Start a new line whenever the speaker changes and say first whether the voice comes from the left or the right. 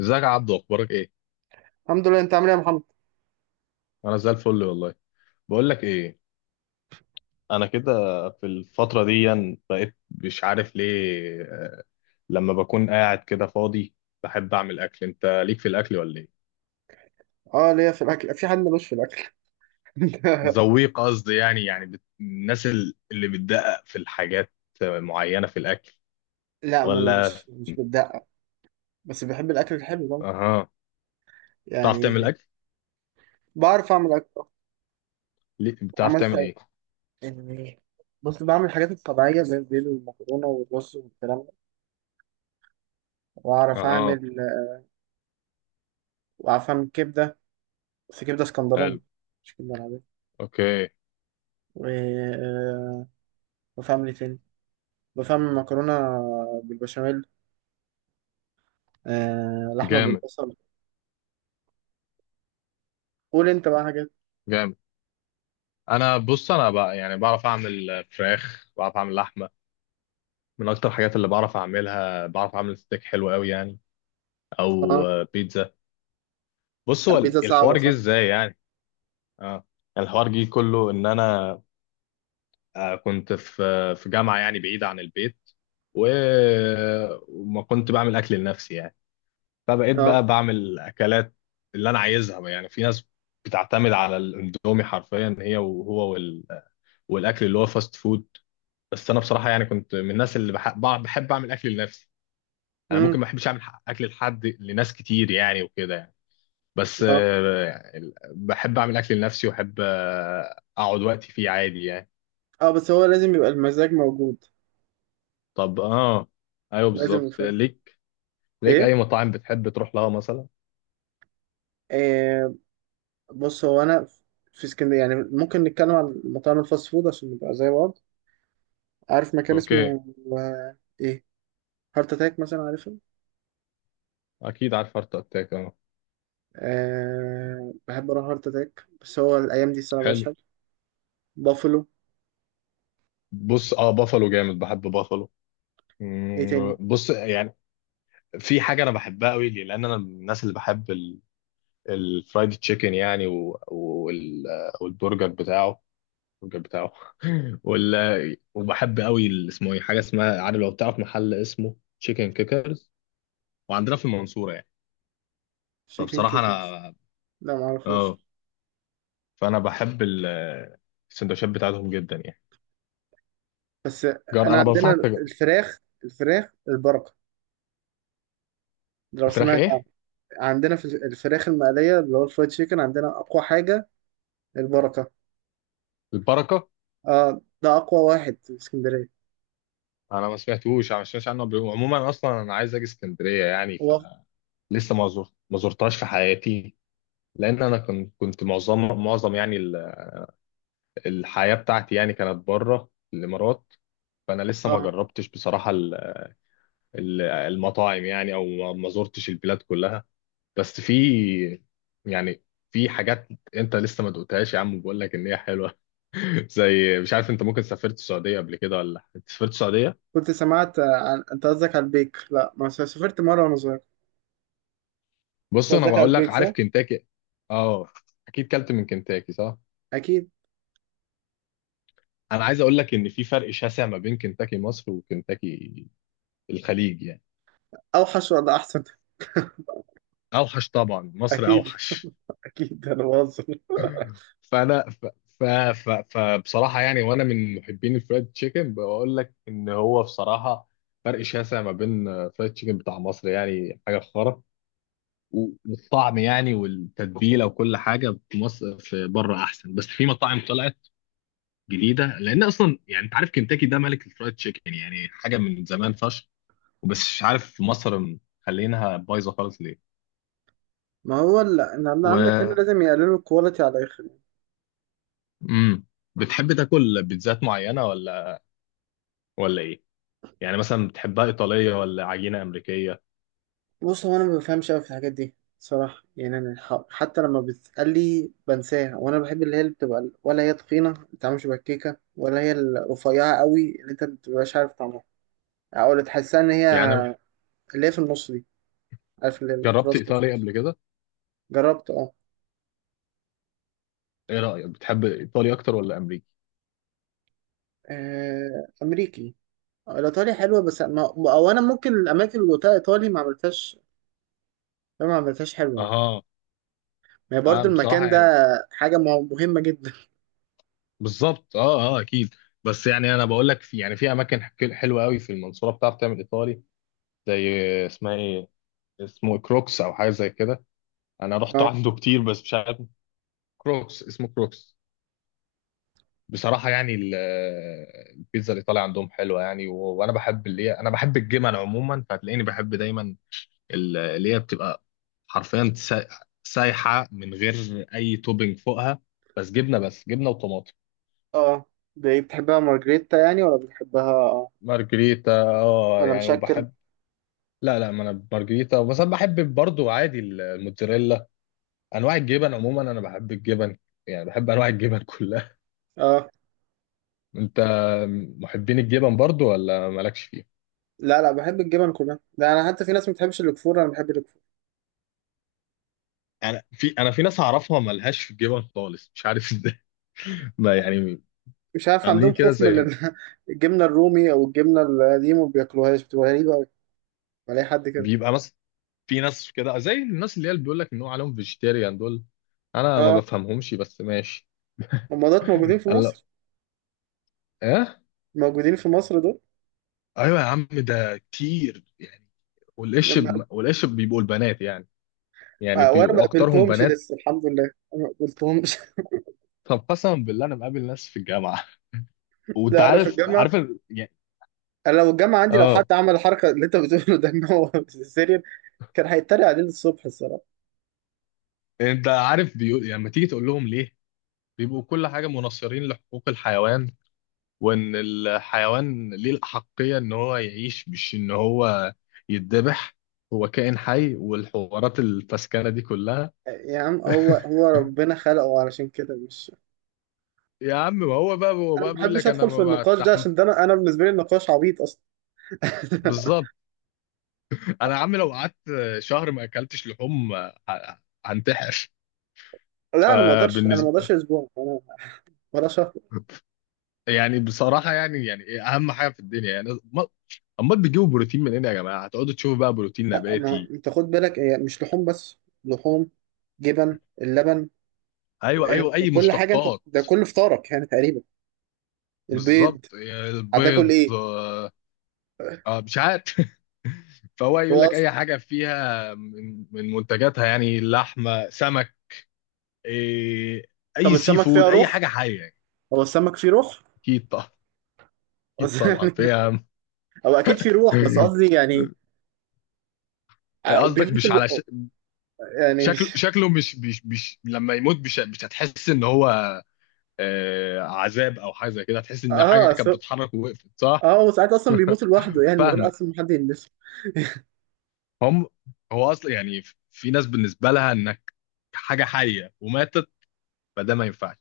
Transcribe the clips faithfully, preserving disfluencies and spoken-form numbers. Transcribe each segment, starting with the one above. left: ازيك يا عبدو، اخبارك ايه؟
right: الحمد لله. انت عامل ايه يا محمد؟
left: انا زي الفل والله. بقول لك ايه؟ انا كده، في الفتره دي يعني بقيت مش عارف ليه، لما بكون قاعد كده فاضي بحب اعمل اكل. انت ليك في الاكل ولا ايه؟
right: اه ليا في الاكل، في حد ملوش في الاكل؟
left: ذويق قصدي يعني يعني بت... الناس ال- اللي بتدقق في الحاجات معينه في الاكل.
right: لا، من
left: ولا.
right: مش مش بالدقه. بس بحب الاكل الحلو ده
left: اها. بتعرف تعمل
right: يعني.
left: اكل؟
right: بعرف اعمل اكل.
left: ليه- بتعرف
right: عملت
left: تعمل ايه؟
right: يعني، بص بعمل الحاجات الطبيعيه زي البيض والمكرونه والرز والكلام ده، واعرف
left: اها.
right: اعمل، واعرف اعمل كبده، بس كبده اسكندراني،
left: حلو.
right: مش كبده العاديه.
left: اوكي.
right: و- آه، وفاهم ايه تاني؟ بفهم مكرونه بالبشاميل، آه، لحمه
left: جامد.
right: بالبصل. قول انت بقى حاجات.
left: جامد. انا، بص، انا بقى يعني بعرف اعمل فراخ، بعرف اعمل لحمه. من اكتر الحاجات اللي بعرف اعملها، بعرف اعمل ستيك حلو قوي يعني. او
right: اه،
left: آه، بيتزا. بص، هو ال-
right: بيتزا صعبه
left: الحوار جه
right: صح.
left: ازاي يعني؟ اه. الحوار جه كله ان انا آه، كنت في آه، في جامعه يعني بعيده عن البيت و... وما كنت بعمل اكل لنفسي يعني. فبقيت
right: اه.
left: بقى بعمل اكلات اللي انا عايزها بقى يعني. في ناس بتعتمد على الاندومي حرفيا، هي وهو وال... والاكل اللي هو فاست فود. بس انا بصراحه يعني كنت من الناس اللي بح... بع- بحب اعمل اكل لنفسي. انا
right: امم.
left: ممكن ما بحبش اعمل ح- اكل لحد، لناس كتير يعني وكده يعني. بس آه، يعني بحب اعمل اكل لنفسي واحب آه، اقعد وقتي فيه عادي يعني.
right: اه، بس هو لازم يبقى المزاج موجود،
left: طب اه. ايوه
right: لازم
left: بالظبط.
right: يفهم.
left: ليك ليك اي
right: ايه؟
left: مطاعم بتحب تروح لها مثلا؟
right: آه. بص هو انا في اسكندريه، يعني ممكن نتكلم عن مطاعم الفاست فود عشان نبقى زي بعض. عارف مكان
left: اوكي.
right: اسمه آه ايه، هارت اتاك مثلا؟ عارفه؟
left: اكيد عارف هارت اتاك، اه.
right: آه، بحب اروح هارت اتاك، بس هو الايام دي الصراحه مبقاش
left: حلو.
right: حلو. بافلو.
left: بص، اه، بافالو جامد، بحب بافالو.
right: ايه
left: مم،
right: تاني؟
left: بص يعني، في حاجه انا بحبها قوي ليه، لان انا من الناس اللي بحب ال- الفرايد تشيكن يعني، و- وال- والبرجر بتاعه، الراجل بتاعه. ولا. وبحب قوي ال- اسمه ايه، حاجه اسمها، عارف، لو تعرف محل اسمه تشيكن كيكرز وعندنا في المنصوره يعني.
right: شيكن
left: فبصراحه
right: كيكرز؟
left: انا،
right: لا،
left: اه،
right: معرفوش.
left: فانا بحب ال- السندوتشات بتاعتهم جدا يعني.
right: بس
left: جار،
right: انا
left: انا
right: عندنا
left: بنصحك تجرب.
right: الفراخ، الفراخ البركه، لو
left: الفراخ
right: سمعت عنها.
left: ايه؟
right: عندنا في الفراخ المقليه اللي هو الفرايد شيكن، عندنا اقوى حاجه البركه.
left: البركه.
right: اه، ده اقوى واحد في اسكندريه.
left: انا ما سمعتوش انا ما سمعتش عنه قبل كده. عموما اصلا انا عايز اجي اسكندريه يعني،
right: هو
left: فلسه ما زرت ما زرتهاش في حياتي. لان انا كنت كنت معظم معظم يعني ال- الحياه بتاعتي يعني كانت بره الامارات. فانا لسه ما
right: اه،
left: جربتش بصراحه ال- المطاعم يعني، او ما ما زرتش البلاد كلها. بس في، يعني في حاجات انت لسه ما دقتهاش، يا عم بقول لك ان هي حلوه. زي، مش عارف، انت ممكن سافرت السعوديه قبل كده ولا لأ؟ انت سافرت السعوديه؟
right: كنت سمعت آه، عن، انت قصدك على البيك؟ لا، ما س- سافرت مره وانا صغير.
left: بص،
right: انت
left: انا
right: قصدك على
left: بقول لك،
right: البيك
left: عارف
right: صح؟
left: كنتاكي؟ اه. اكيد كلت من كنتاكي، صح؟
right: اكيد.
left: انا عايز اقول لك ان في فرق شاسع ما بين كنتاكي مصر وكنتاكي الخليج يعني.
right: اوحش ولا احسن؟
left: اوحش طبعا، مصر
right: اكيد،
left: اوحش.
right: اكيد انا بهزر.
left: فانا ف... ف... ف... فبصراحه يعني، وانا من محبين الفرايد تشيكن، بقول لك ان هو بصراحه فرق شاسع ما بين فرايد تشيكن بتاع مصر، يعني حاجه خرا. والطعم يعني والتتبيله وكل حاجه في مصر، في بره احسن، بس في مطاعم طلعت جديده، لان اصلا يعني انت عارف كنتاكي ده ملك الفرايد تشيكن يعني، حاجه من زمان فشخ. بس مش عارف في مصر مخلينها بايظه خالص ليه.
right: ما هو ال- ان اللي عندك هنا
left: و
right: لازم يقللوا الكواليتي على الاخر.
left: امم بتحب تاكل بيتزات معينه، ولا ولا ايه؟ يعني مثلا بتحبها إيطالية ولا عجينة أمريكية
right: بص هو انا ما بفهمش قوي في الحاجات دي صراحه، يعني انا ح- حتى لما بتسالي بنساها. وانا بحب اللي هي اللي بتبقى ال- ولا هي تخينه ما بتعملش بكيكه، ولا هي الرفيعه قوي اللي انت ما بتبقاش عارف طعمها، او اللي تحسها ان هي
left: يعني؟
right: اللي هي في النص دي، عارف اللي
left: جربت
right: الكراست اللي في
left: إيطالي
right: النص.
left: قبل كده؟
right: جربت اه.
left: إيه رأيك، بتحب إيطالي أكتر ولا أمريكي؟
right: آه، امريكي. آه، الايطالي حلوه بس ما، او انا ممكن الاماكن اللي قلتها ايطالي ما عملتهاش ما عملتهاش حلوه يعني.
left: أها.
right: ما هي
left: أه
right: برضه
left: بصراحة
right: المكان ده
left: يعني.
right: حاجه مه- مهمه جدا.
left: بالظبط، أه أه أكيد. بس يعني أنا بقول لك، في يعني في أماكن حك- حلوة قوي في المنصورة بتعرف تعمل إيطالي، زي، اسمها إيه اسمه إيه؟ كروكس أو حاجة زي كده. أنا رحت
right: اه،
left: عنده كتير بس مش عارف. كروكس، اسمه كروكس. بصراحة يعني ال- البيتزا الإيطالية عندهم حلوة يعني، و- وأنا بحب اللي هي أنا بحب الجبن عموما فهتلاقيني بحب دايما ال- اللي هي بتبقى حرفيا سا- سايحه من غير اي توبينج فوقها، بس جبنه، بس جبنه وطماطم.
right: اه، دي بتحبها مارجريتا يعني، ولا بتحبها اه
left: مارجريتا اه
right: ولا
left: يعني،
right: مشكل؟
left: وبحب. لا، لا، ما انا مارجريتا بس انا بحب برضو عادي الموتزاريلا. انواع الجبن عموما انا بحب الجبن يعني، بحب انواع الجبن كلها.
right: اه.
left: انت محبين الجبن برضو ولا مالكش فيه؟
right: لا لا، بحب الجبن كلها، ده انا حتى في ناس ما بتحبش الكفور، انا بحب الكفور.
left: انا في انا في ناس اعرفها ملهاش في الجبن خالص، مش عارف ازاي. ما يعني،
right: مش عارف
left: عاملين
right: عندهم
left: كده
right: خوف من
left: زي،
right: ال- الجبنه الرومي او الجبنه اللي دي ما بياكلوهاش، بتبقى غريبه قوي. بلاقي حد كده.
left: بيبقى مثلا في ناس كده زي الناس اللي هي اللي بيقول لك ان هو عليهم فيجيتيريان دول. انا ما
right: اه،
left: بفهمهمش بس ماشي.
right: الممرضات موجودين في
left: قال لا.
right: مصر.
left: ايه؟
right: موجودين في مصر دول.
left: ايوه يا عم، ده كتير يعني. والقش
right: لما
left: ب- والقش بيبقوا البنات يعني، يعني
right: آه، وانا ما
left: بيبقوا
right: اه
left: اكترهم
right: قابلتهمش
left: بنات.
right: لسه، الحمد لله. أنا ما قابلتهمش.
left: طب قسما بالله، انا مقابل ناس في الجامعه. وانت
right: لا، انا في
left: عارف
right: الجامعه،
left: عارف ال- يعني،
right: انا لو الجامعه عندي، لو حد
left: اه،
right: عمل الحركه اللي انت بتقوله ده ان هو سيريال، كان هيتريق عليه الصبح الصراحه.
left: انت عارف بيقول يعني لما تيجي تقول لهم ليه، بيبقوا كل حاجه مناصرين لحقوق الحيوان وان الحيوان ليه الاحقيه ان هو يعيش مش ان هو يتذبح. هو كائن حي والحوارات الفسكانه دي كلها.
right: آه، يا عم هو، هو ربنا خلقه علشان كده مش
left: يا عم، ما هو بقى هو
right: انا ما
left: بقى بيقول
right: بحبش
left: لك انا
right: ادخل في
left: ما
right: النقاش ده،
left: بستحمل.
right: عشان ده انا، انا بالنسبه لي النقاش عبيط اصلا.
left: بالظبط. انا يا عم لو قعدت شهر ما اكلتش لحوم ه- هنتحر.
right: لا انا ما اقدرش، انا ما اقدرش
left: فبالنسبه،
right: اسبوع انا، ولا شهر.
left: يعني بصراحه يعني يعني إيه اهم حاجه في الدنيا يعني، أما- امال بتجيبوا بروتين منين يا جماعه؟ هتقعدوا تشوفوا بقى بروتين
right: لا، ما
left: نباتي.
right: انت خد بالك هي مش لحوم بس، لحوم، جبن، اللبن،
left: ايوه، ايوه،
right: انت
left: اي
right: كل حاجه، انت
left: مشتقات.
right: ده كل فطارك يعني تقريبا. البيض.
left: بالظبط يعني
right: هتاكل
left: البيض،
right: ايه؟
left: آه، اه مش عارف. فهو يقول
right: هو
left: لك
right: أص-
left: اي حاجه فيها من من منتجاتها، يعني لحمه، سمك. إيه؟
right: طب
left: اي سي
right: السمك
left: فود،
right: فيها
left: اي
right: روح،
left: حاجه حيه يعني.
right: هو السمك فيه روح.
left: اكيد طبعا. اكيد
right: قصدي
left: طبعا
right: يعني
left: فيها.
right: هو اكيد فيه روح، بس قصدي يعني، آه،
left: قصدك
right: بيموت
left: مش على ش...
right: الو... يعني
left: شكله
right: مش
left: شكله مش مش مش لما يموت مش مش هتحس ان هو آه، عذاب او حاجه زي كده، هتحس ان حاجه
right: اه سو...
left: كانت بتتحرك ووقفت، صح؟
right: اه هو ساعات اصلا بيموت لوحده يعني، من غير
left: فاهمك.
right: اصلا ما حد يلمسه.
left: هم. هو اصلا يعني في ناس بالنسبه لها انك حاجه حيه وماتت فده ما ينفعش،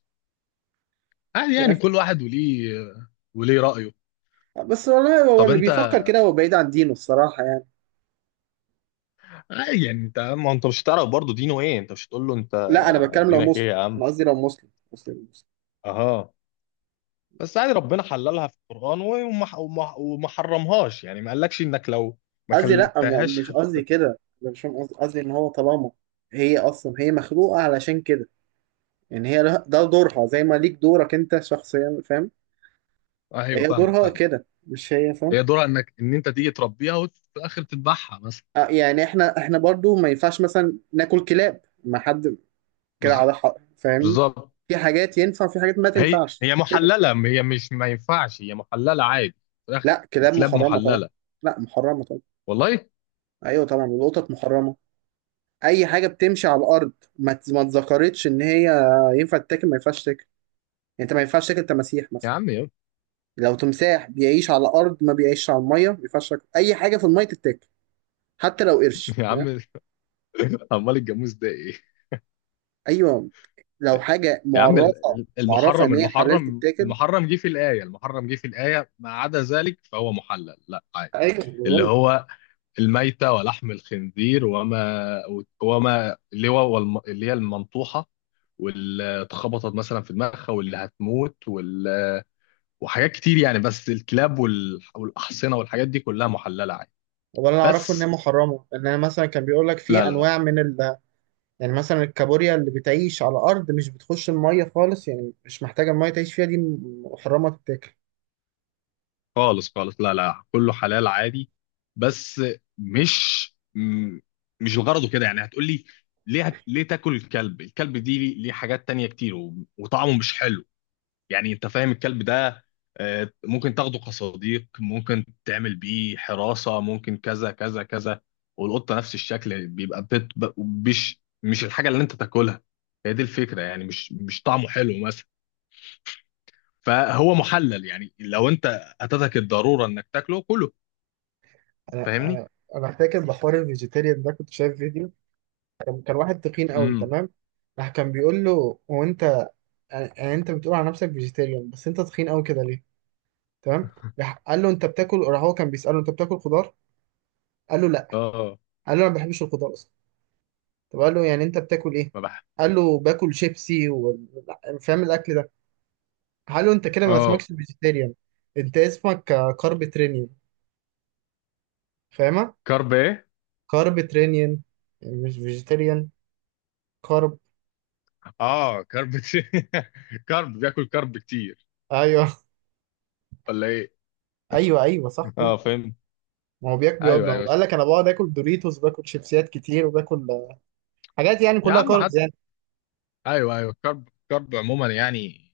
left: عادي
right: مش
left: يعني
right: عارف،
left: كل واحد وليه وليه رأيه.
right: بس والله هو
left: طب
right: اللي
left: انت،
right: بيفكر كده هو بعيد عن دينه الصراحه يعني.
left: عادي يعني انت، ما انت مش هتعرف برضه دينه ايه، انت مش هتقول له انت
right: لا، انا بتكلم لو
left: دينك ايه
right: مسلم،
left: يا عم؟
right: انا قصدي لو مسلم، مسلم مسلم.
left: اها. بس عادي ربنا حللها في القرآن وما وما وما حرمهاش يعني، ما قالكش انك لو ما
right: قصدي لا، ما- مش
left: كلتهاش هت...
right: قصدي كده، أنا مش فاهم قصدي. قصدي ان هو طالما هي اصلا هي مخلوقه علشان كده، يعني هي لها- ده دورها، زي ما ليك دورك انت شخصيا، فاهم؟
left: آه ايوه،
right: هي
left: فاهمك
right: دورها
left: فاهمك.
right: كده مش هي، فاهم؟
left: هي دورها انك ان انت تيجي تربيها وفي الاخر تذبحها مثلا.
right: آه، يعني احنا، احنا برضو ما ينفعش مثلا ناكل كلاب، ما حد كده
left: بز-
right: على حق، فاهمني؟
left: بالظبط.
right: في حاجات ينفع في حاجات ما
left: هي
right: تنفعش
left: هي
right: كده.
left: محلله، م- هي مش ما ينفعش، هي محلله عادي في الاخر.
right: لا، كلاب
left: الكلاب
right: محرمة طبعا.
left: محلله.
right: لا محرمة طبعا.
left: والله؟
right: ايوه طبعا، والقطط محرمة. اي حاجة بتمشي على الارض ما ت- ما اتذكرتش ان هي ينفع تتاكل ما ينفعش تاكل. يعني انت ما ينفعش تاكل تماسيح
left: يا
right: مثلا.
left: عم يا
right: لو تمساح بيعيش على الارض ما بيعيش على الميه، ما ينفعش تاكل اي حاجه في الميه تتاكل، حتى لو قرش،
left: يا
right: فاهم؟
left: عم عمال، الجاموس ده ايه؟
right: ايوه، لو حاجه
left: يا عم
right: معرفه،
left: ال-
right: معرفه
left: المحرم
right: ان هي حلال
left: المحرم
right: تتاكل.
left: المحرم جه في الآية، المحرم جه في الآية ما عدا ذلك فهو محلل، لا عادي.
right: ايوه بقول
left: اللي
right: لك.
left: هو الميتة ولحم الخنزير وما وما اللي هو والم- اللي هي المنطوحة واللي اتخبطت مثلا في دماغها واللي هتموت وال وحاجات كتير يعني، بس الكلاب وال- والأحصنة والحاجات دي كلها محللة عادي.
right: ولا انا اعرفه ان هي
left: بس،
right: محرمه، ان انا مثلا كان بيقول لك
left: لا،
right: في
left: لا، لا،
right: انواع من ال... يعني مثلا الكابوريا اللي بتعيش على الارض مش بتخش الميه خالص، يعني مش محتاجه الميه تعيش فيها، دي محرمه تتاكل.
left: خالص، خالص، لا، لا، كله حلال عادي. بس مش م- مش الغرض كده يعني، هتقول لي ليه ليه تاكل الكلب، الكلب دي ليه ليه حاجات تانية كتير و- وطعمه مش حلو، يعني انت فاهم الكلب ده آه، ممكن تاخده كصديق، ممكن تعمل بيه حراسة، ممكن كذا كذا كذا، والقطة نفس الشكل، بيبقى بت ب- مش مش الحاجة اللي انت تاكلها، هي دي الفكرة يعني، مش مش طعمه حلو مثلا، فهو محلل يعني لو انت اتتك الضرورة انك تاكله كله.
right: انا
left: فاهمني.
right: انا انا فاكر بحوار الفيجيتيريان ده كنت شايف فيديو، كان كان واحد تخين قوي،
left: امم
right: تمام؟ راح كان بيقول له هو، انت يعني انت بتقول على نفسك فيجيتيريان بس انت تخين قوي كده ليه؟ تمام؟ راح قال له انت بتاكل، راح هو كان بيساله انت بتاكل خضار. قال له لا،
left: اه.
right: قال له انا ما بحبش الخضار اصلا. طب قال له يعني انت بتاكل ايه؟
left: ما بح
right: قال له باكل شيبسي و... فاهم الاكل ده. قال له انت كده ما
left: اه.
right: اسمكش فيجيتيريان، انت اسمك كاربيترينيان، فاهمه؟
left: كرب ايه؟
right: كاربيترينيان مش فيجيتيريان. كارب.
left: اه كرب كتير. كرب بياكل كرب كتير.
right: ايوه.
left: ولا ايه؟
right: ايوه، ايوه صح
left: اه
right: ايوه.
left: فهمت.
right: ما هو بياك بيقعد،
left: ايوه،
right: ما هو
left: ايوه،
right: قال
left: شوف،
right: لك انا بقعد اكل دوريتوس، باكل شيبسيات كتير، وباكل حاجات يعني
left: يا
right: كلها
left: عم
right: كاربز.
left: حد، ايوه، ايوه، كرب كرب عموما يعني،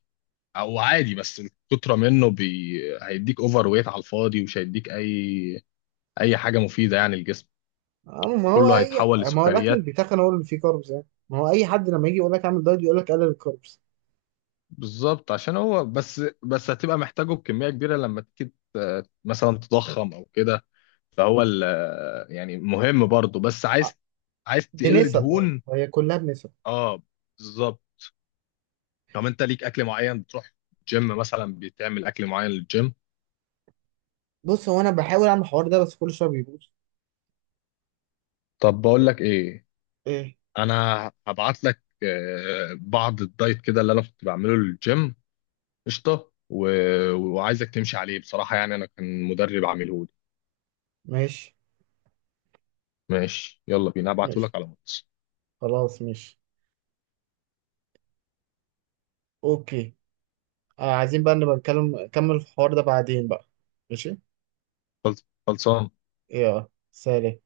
left: او عادي بس الكتره منه بي... هيديك اوفر ويت على الفاضي، ومش هيديك اي اي حاجه مفيده يعني الجسم،
right: آه، ما هو
left: كله
right: اي،
left: هيتحول
right: ما هو الاكل اللي
left: لسكريات.
right: بيتخن هو اللي فيه كاربس، يعني ما هو اي حد لما يجي يقول لك اعمل دايت يقول لك قلل الكاربس.
left: بالظبط عشان هو بس بس هتبقى محتاجه بكمية كبيرة لما تيجي ت- مثلا تضخم او كده، فهو ال- يعني مهم برضه، بس
right: آه،
left: عايز عايز تقل
right: بنسب، برضه
left: دهون.
right: هي كلها بنسب.
left: اه بالظبط. طب انت ليك اكل معين بتروح جيم مثلا، بتعمل اكل معين للجيم؟
right: بص هو انا بحاول اعمل الحوار ده بس كل شويه بيبوظ.
left: طب بقول لك ايه؟
right: ايه؟
left: انا هبعت لك آه، بعض الدايت كده اللي انا كنت بعمله للجيم، قشطه، و... وعايزك تمشي عليه بصراحه يعني، انا كان مدرب عامله لي.
right: ماشي.
left: ماشي يلا بينا، هبعته
right: ماشي،
left: لك على الواتس.
right: خلاص ماشي. اوكي. آه، عايزين بقى نبقى نتكلم نكمل الحوار ده بعدين بقى. ماشي،
left: خلص- خلصان.
right: يلا سلام.